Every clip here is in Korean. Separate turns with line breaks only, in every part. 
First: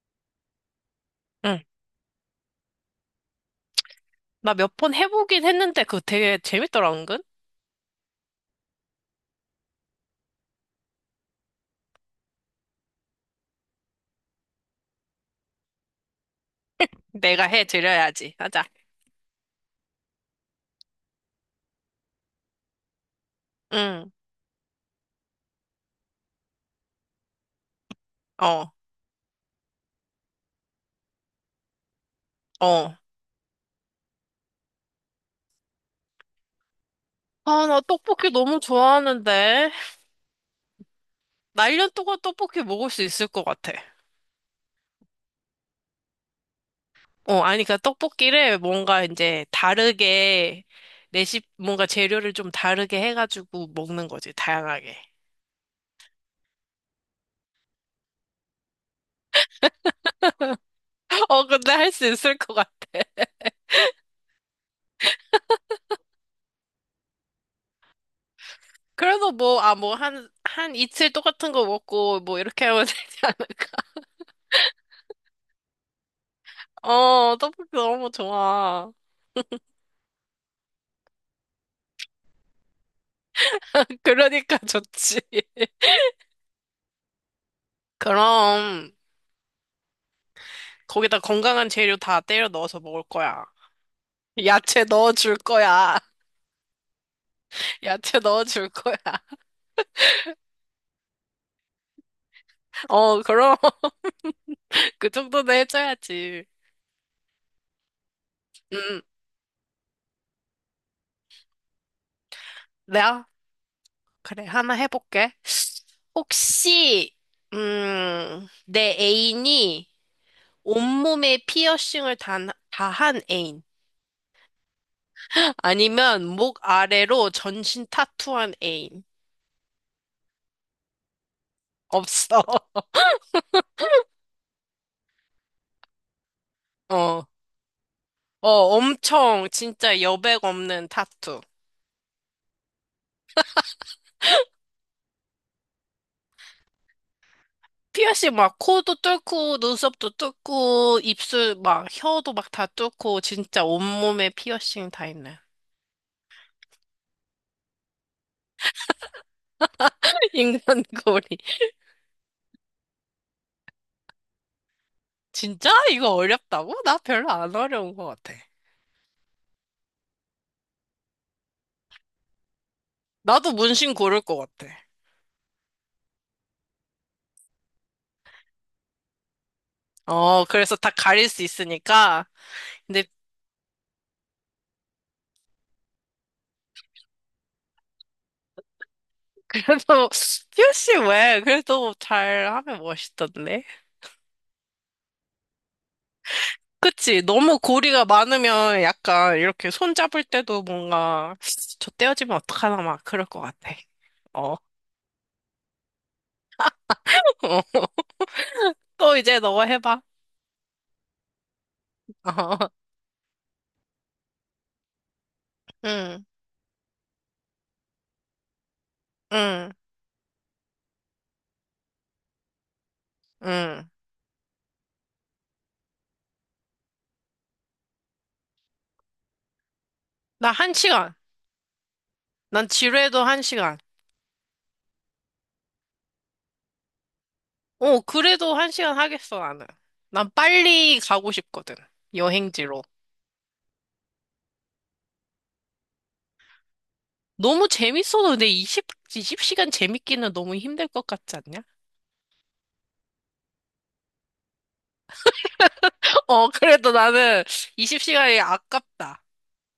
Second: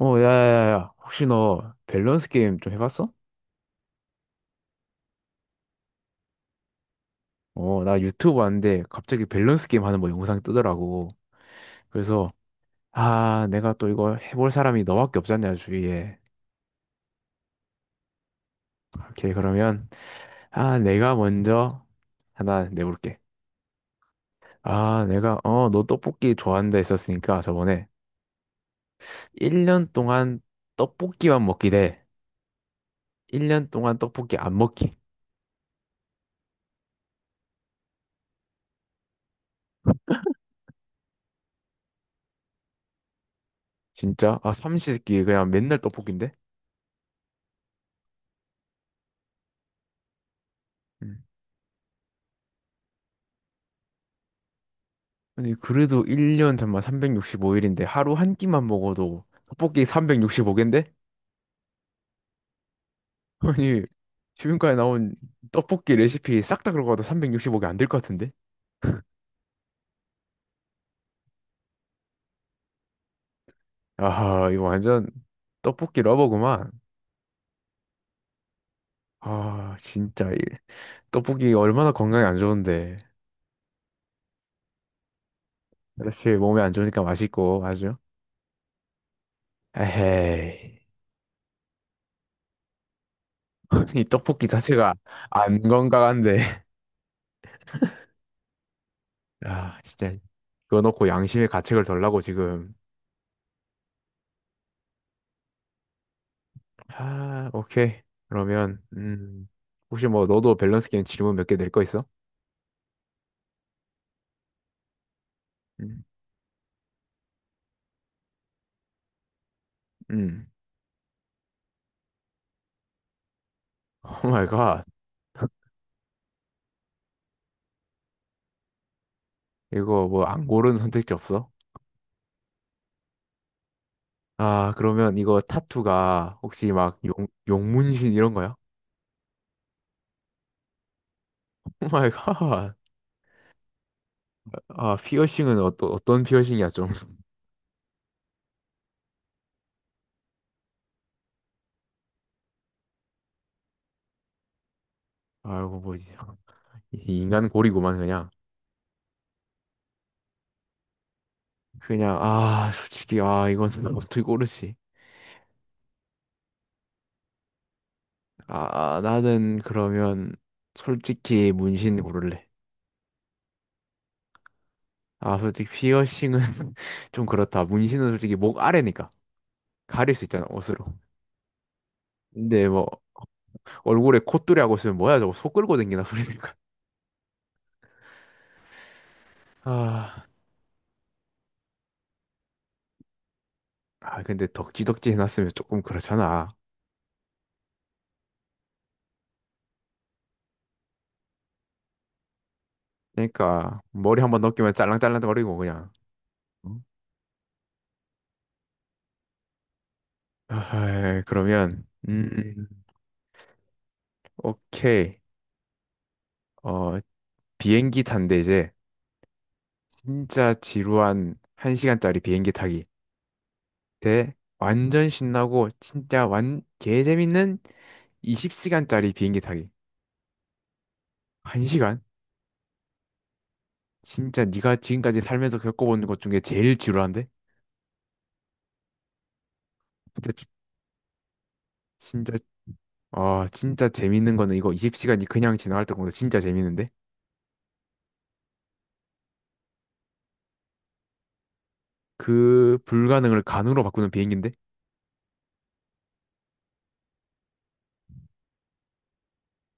야야야야. 혹시
응.
너 밸런스 게임 좀 해봤어?
나 몇 번 해보긴 했는데 그거 되게 재밌더라, 은근.
나 유튜브 봤는데 갑자기 밸런스 게임 하는 뭐 영상이 뜨더라고. 그래서, 아, 내가 또 이거 해볼 사람이 너밖에 없잖냐, 주위에.
내가 해드려야지. 하자.
오케이, 그러면, 아, 내가 먼저 하나 내볼게.
응.
아, 내가, 너 떡볶이 좋아한다 했었으니까 저번에
어,
1년 동안 떡볶이만 먹기 대
어.
1년 동안 떡볶이 안 먹기.
아, 나 떡볶이 너무 좋아하는데. 나 1년 동안 떡볶이 먹을 수 있을 것 같아.
진짜? 아, 삼시세끼 그냥 맨날 떡볶인데?
어, 아니, 그러니까 떡볶이를 뭔가 이제 다르게, 레시피, 뭔가 재료를 좀 다르게 해가지고 먹는 거지, 다양하게.
아니 그래도 1년 잠만 365일인데 하루 한 끼만 먹어도 떡볶이 365개인데?
어, 근데 할 수 있을 것 같아.
아니 지금까지 나온 떡볶이 레시피 싹 다 들어가도 365개 안 될 것 같은데?
그래서 뭐, 아, 뭐, 한 이틀 똑같은 거 먹고, 뭐, 이렇게 하면 되지 않을까?
아 이거 완전 떡볶이 러버구만.
어, 떡볶이 너무 좋아.
아 진짜 이 떡볶이 얼마나 건강에 안 좋은데.
그러니까 좋지.
그렇지, 몸에 안 좋으니까 맛있고 아주.
그럼
에헤이.
거기다 건강한 재료 다 때려 넣어서 먹을 거야.
이 떡볶이
야채
자체가
넣어줄
안
거야.
건강한데.
야채 넣어줄 거야.
아 진짜 그거 넣고 양심의 가책을 덜라고 지금.
어, 그럼 그 정도는 해줘야지.
아, 오케이. 그러면,
음,
혹시 뭐, 너도 밸런스 게임 질문 몇 개 낼 거 있어?
내가 그래 하나 해볼게.
음,
혹시 내 애인이
음.
온몸에 피어싱을 다한 애인
오 마이 갓.
아니면 목 아래로 전신 타투한 애인
이거 뭐, 안 고른 선택지 없어?
없어.
아, 그러면 이거 타투가 혹시 막
어.
용문신 이런
어,
거야?
엄청 진짜 여백 없는 타투.
오 마이 갓. 아, 피어싱은 어떤 피어싱이야, 좀.
피어싱 막 코도 뚫고 눈썹도 뚫고 입술 막 혀도 막 다 뚫고 진짜 온몸에 피어싱 다 있는
아이고, 뭐지. 이 인간 고리구만, 그냥.
인간고리.
그냥, 아, 솔직히, 아, 이건 어떻게 고르지?
진짜? 이거 어렵다고? 나 별로 안 어려운 것 같아.
아, 나는 그러면, 솔직히 문신 고를래.
나도 문신 고를 것 같아.
아, 솔직히 피어싱은 좀 그렇다. 문신은 솔직히 목 아래니까 가릴 수
어,
있잖아,
그래서
옷으로.
다 가릴 수 있으니까.
근데 뭐
근데
얼굴에 콧뚜리 하고 있으면 뭐야 저거 소 끌고 댕기나 소리 들까.
그래도
아,
피어싱 왜? 그래도 잘 하면 멋있던데.
아 근데 덕지덕지 해놨으면 조금 그렇잖아.
그치? 너무 고리가 많으면 약간 이렇게 손잡을 때도 뭔가 저 떼어지면 어떡하나 막 그럴 것 같아.
그러니까 머리 한번
어.
넘기면 짤랑짤랑거리고 그냥. 응?
또 이제 너가 해봐.
아, 그러면
어.
오케이.
응,
어, 비행기 탄대 이제
응,
진짜 지루한 1시간짜리 비행기 타기.
응.
때 완전 신나고 진짜 완 개재밌는 20시간짜리 비행기 타기.
나 한 시간.
1시간?
난 지루해도 한 시간.
진짜 네가 지금까지 살면서 겪어본 것 중에 제일 지루한데?
어, 그래도 한 시간 하겠어, 나는. 난
진짜 지-
빨리 가고 싶거든.
진짜
여행지로.
아 진짜 재밌는 거는 이거 20시간이 그냥 지나갈 때보다 진짜 재밌는데?
너무 재밌어도 근데 20시간 재밌기는 너무 힘들 것 같지 않냐?
그 불가능을 가능으로 바꾸는 비행기인데?
어, 그래도 나는 20시간이 아깝다.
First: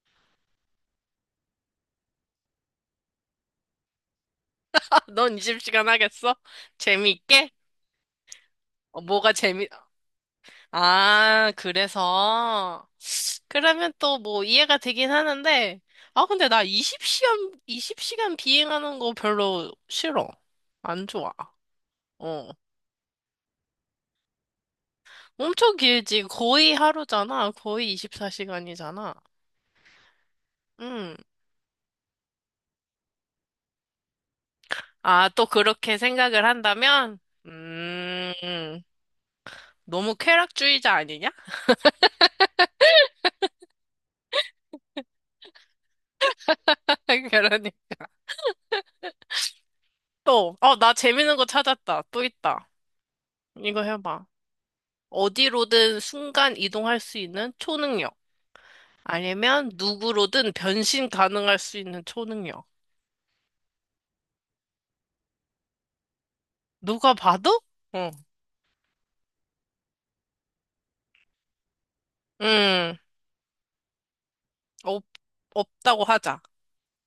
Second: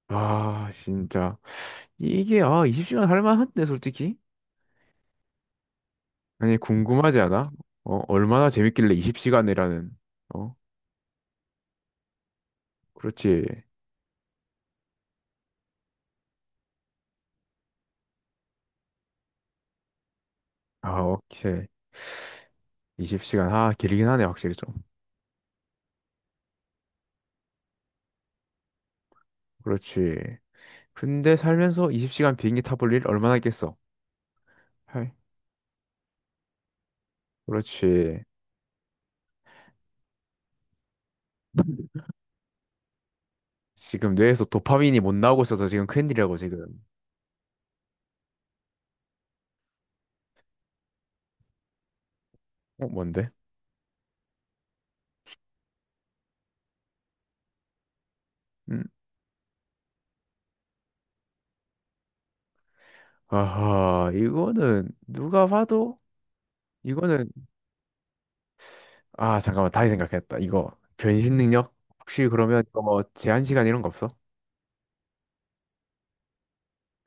아 진짜 이게 아 20시간 할 만한데 솔직히?
넌 20시간 하겠어?
아니 궁금하지 않아?
재미있게?
어 얼마나 재밌길래
어, 뭐가 재미,
20시간이라는. 어
아, 그래서.
그렇지
그러면 또 뭐 이해가 되긴 하는데, 아, 근데 나 20시간 비행하는 거 별로 싫어.
아
안 좋아.
오케이
어.
20시간, 아, 길긴 하네, 확실히 좀.
엄청 길지. 거의 하루잖아. 거의 24시간이잖아.
그렇지.
음.
근데 살면서 20시간 비행기 타볼 일 얼마나 있겠어? 할.
아, 또 그렇게 생각을 한다면?
그렇지.
음, 너무 쾌락주의자 아니냐?
지금 뇌에서 도파민이 못 나오고 있어서 지금 큰일이라고, 지금.
그러니. 또, 어, 나 재밌는 거 찾았다. 또 있다.
어, 뭔데?
이거 해봐. 어디로든 순간 이동할 수 있는 초능력.
음.
아니면 누구로든 변신 가능할 수 있는 초능력.
아하, 이거는 누가 봐도,
누가
이거는,
봐도? 어.
아, 잠깐만, 다시 생각했다. 이거, 변신 능력? 혹시 그러면, 이거
음,
뭐, 제한 시간 이런 거 없어?
없, 없다고 하자.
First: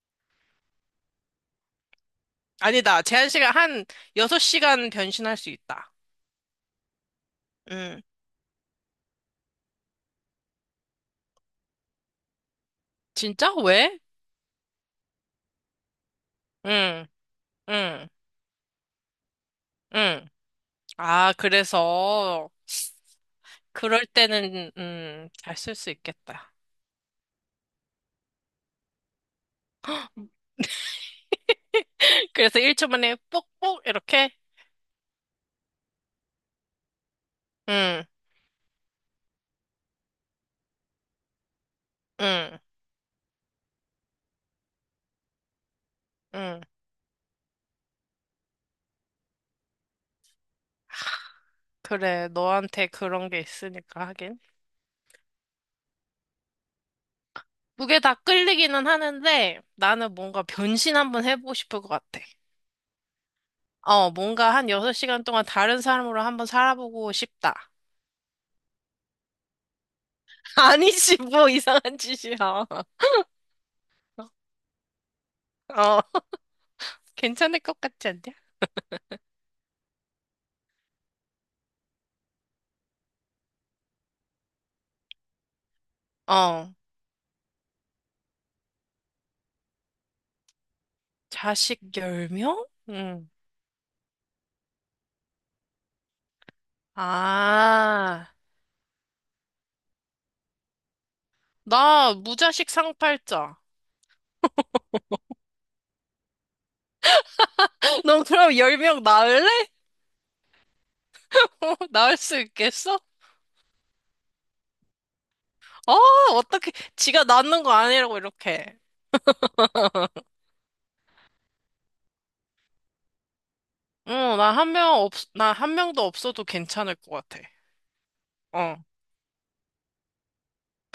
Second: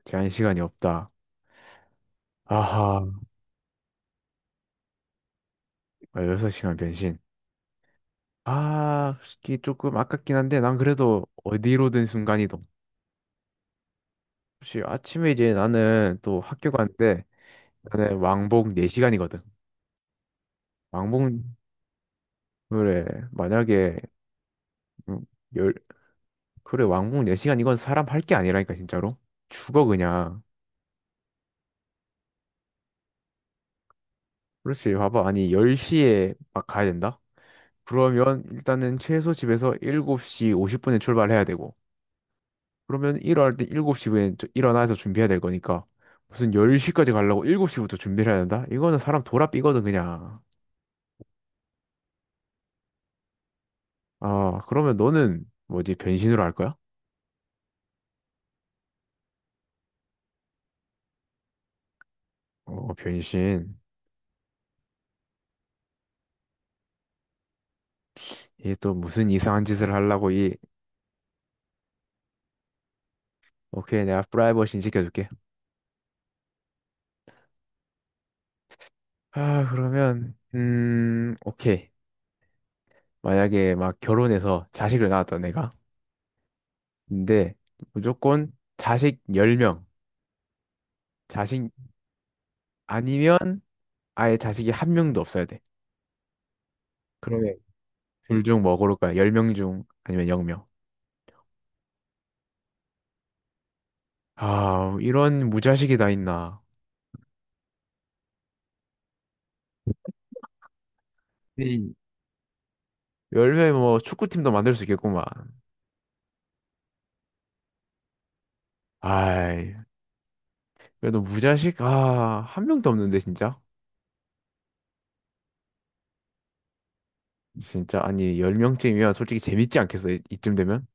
제한 시간이 없다.
아니다.
아하,
제한시간 한 6시간 변신할 수 있다.
6시간 변신.
음.
아, 솔직히 조금 아깝긴 한데, 난 그래도 어디로든 순간이동.
진짜? 왜?
혹시 아침에 이제 나는 또 학교
응
가는데
응
나는 왕복 4시간이거든.
응. 아,
왕복
그래서,
그래 만약에
그럴 때는,
음,
잘
열
쓸 수 있겠다.
그래 왕복 4시간 이건 사람 할 게 아니라니까 진짜로. 죽어 그냥.
그래서 1초 만에 뽁뽁 이렇게?
그렇지 봐봐 아니 10시에 막 가야 된다?
응
그러면 일단은 최소 집에서 7시 50분에 출발해야 되고
응
그러면 일어날 때 일곱 시 에 일어나서 준비해야 될 거니까 무슨
응
10시까지 가려고 7시부터 준비를 해야 된다? 이거는 사람 돌아 삐거든 그냥.
그래, 너한테 그런 게 있으니까 하긴.
아, 그러면 너는 뭐지? 변신으로 할 거야?
그게 다 끌리기는 하는데 나는 뭔가 변신 한번 해보고 싶을 것 같아.
어, 변신.
어, 뭔가 한 6시간 동안 다른 사람으로 한번 살아보고 싶다.
이게 또 무슨 이상한 짓을 하려고.
아니지, 뭐 이상한 짓이야.
오케이, 내가 프라이버시 지켜줄게.
어, 괜찮을 것 같지 않냐?
아, 그러면, 오케이. 만약에 막 결혼해서 자식을 낳았다, 내가.
어,
근데 무조건 자식 10명. 자식
자식 10명? 응.
아니면 아예 자식이 한 명도 없어야 돼. 그러면
아,
둘 중 뭐 고를 거야? 10명 중 아니면 0명.
나 무자식 상팔자.
아, 이런 무자식이 다 있나.
너 그럼 10명 낳을래? 어, 낳을 수 있겠어?
열 10명이 뭐 축구팀도 만들 수 있겠구만.
어, 어떻게, 지가 낳는 거 아니라고 이렇게.
아이. 그래도 무자식 아, 한 명도 없는데 진짜.
어, 나 한 명도 없어도 괜찮을 것 같아.
진짜 아니
어.
10명쯤이면 솔직히 재밌지 않겠어. 이쯤 되면.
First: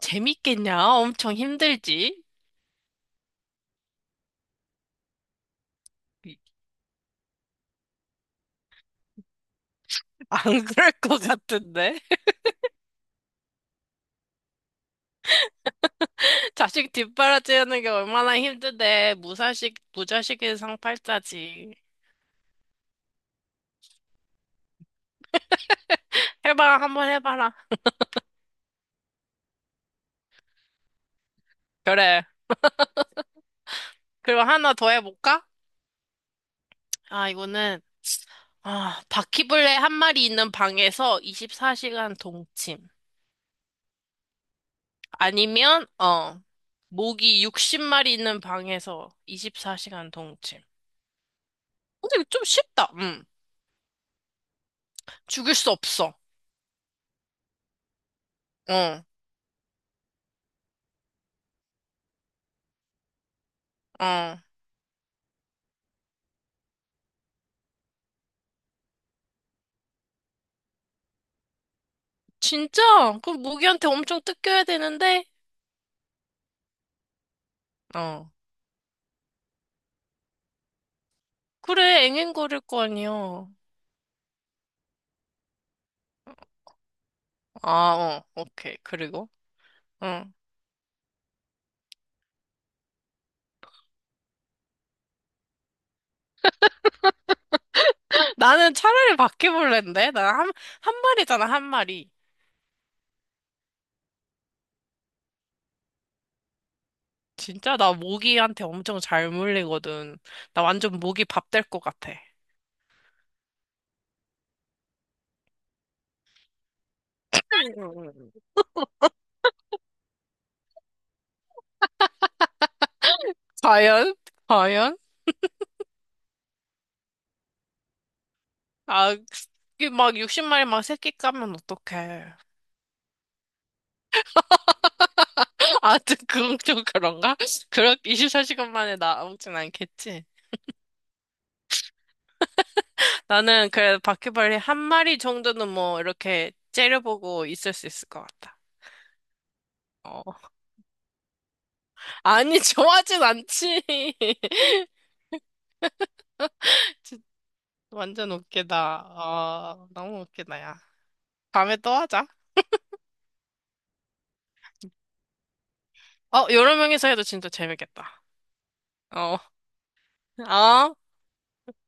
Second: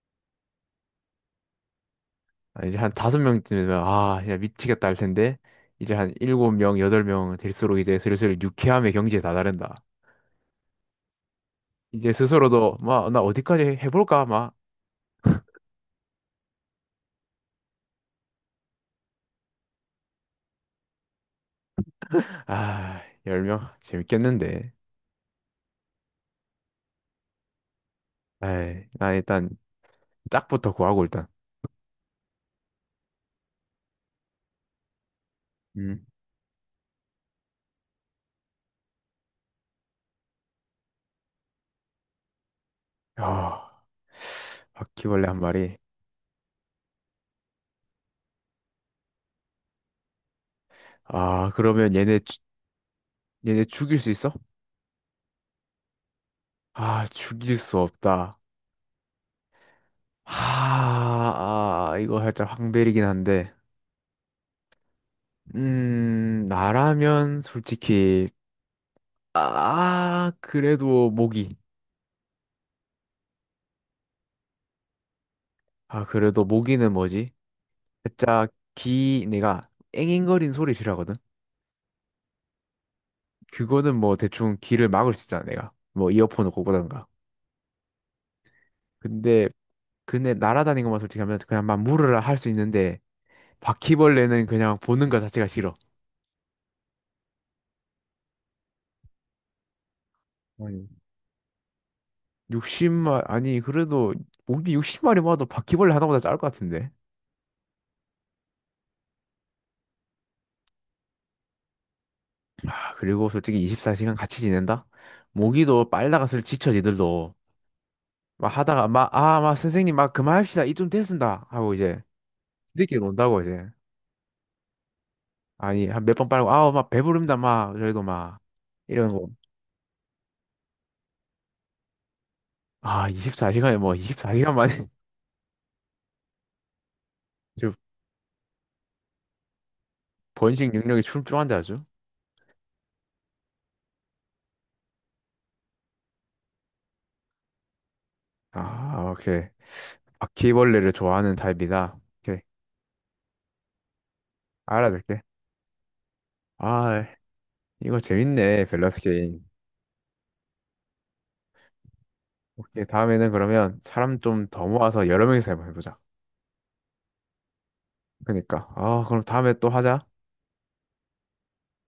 재밌겠냐? 엄청 힘들지?
아, 이제 한 5명쯤 되면 아, 그냥 미치겠다 할 텐데. 이제 한 7명, 8명 될수록 이제 슬슬 유쾌함의 경지에 다다른다.
안 그럴 것 같은데?
이제 스스로도 막 나 어디까지 해 볼까 막.
자식 뒷바라지하는 게 얼마나 힘든데. 무자식의 상팔자지.
아, 10명 재밌겠는데.
해봐, 한번 해봐라.
에이, 나 일단 짝부터 구하고 일단.
그래. 그럼 하나 더 해볼까?
음.
아, 이거는, 아, 바퀴벌레 한 마리 있는 방에서 24시간 동침.
아, 바퀴벌레 한 마리.
아니면, 어, 모기 60마리 있는 방에서 24시간 동침.
아, 그러면
근데 이거 좀 쉽다. 음.
얘네 죽일 수 있어?
죽일 수 없어.
아, 죽일 수 없다.
어,
하, 아, 이거 살짝 황벨이긴 한데.
어.
나라면 솔직히, 아, 그래도 모기.
진짜? 그럼 모기한테 엄청 뜯겨야 되는데?
아, 그래도 모기는 뭐지?
어.
살짝 귀, 내가 앵앵거리는 소리 싫어하거든?
그래, 앵앵거릴 거 아니야.
그거는 뭐 대충 귀를 막을 수 있잖아, 내가. 뭐 이어폰을 꽂고든가.
아, 어. 오케이. 그리고?
근데,
응.
근데 날아다니는 것만 솔직히 하면 그냥 막 물으라 할 수 있는데, 바퀴벌레는 그냥 보는 것 자체가 싫어.
나는 차라리 바퀴벌레인데? 한 마리잖아, 한 마리.
60마리, 아니, 그래도 모기 60마리 모아도 바퀴벌레 하나보다 짧을 것 같은데.
진짜 나 모기한테 엄청 잘 물리거든. 나 완전 모기 밥 될 것 같아.
아, 그리고 솔직히 24시간 같이 지낸다? 모기도 빨다가 슬 지쳐 지들도. 막 하다가 막, 아, 막 선생님 막 그만합시다. 이쯤 됐습니다, 하고 이제 지들끼리 논다고 이제.
과연? 과연?
아니, 한 몇 번 빨고, 아우, 막 배부릅니다. 막 저희도 막 이런
아,
거.
이게 막 60마리 막 새끼 까면 어떡해.
아, 24시간에 뭐 24시간 만에.
아, 좀 그건 좀 그런가?
저
그렇 24시간 만에 나오진 않겠지.
번식 능력이 출중한데 아주.
나는 그래도 바퀴벌레 한 마리 정도는 뭐 이렇게 째려보고 있을 수 있을 것 같다.
아, 오케이.
어.
바퀴벌레를 좋아하는 타입이다. 오케이.
아니, 좋아하진 않지.
알아둘게. 아, 이거
완전
재밌네, 밸런스
웃기다.
게임.
어, 너무 웃기다, 야. 다음에 또 하자.
오케이, 다음에는 그러면 사람 좀 더 모아서 여러 명이서 한번 해보자.
어, 여러 명이서 해도 진짜 재밌겠다.
그러니까. 아, 그럼
어.
다음에 또 하자.
어?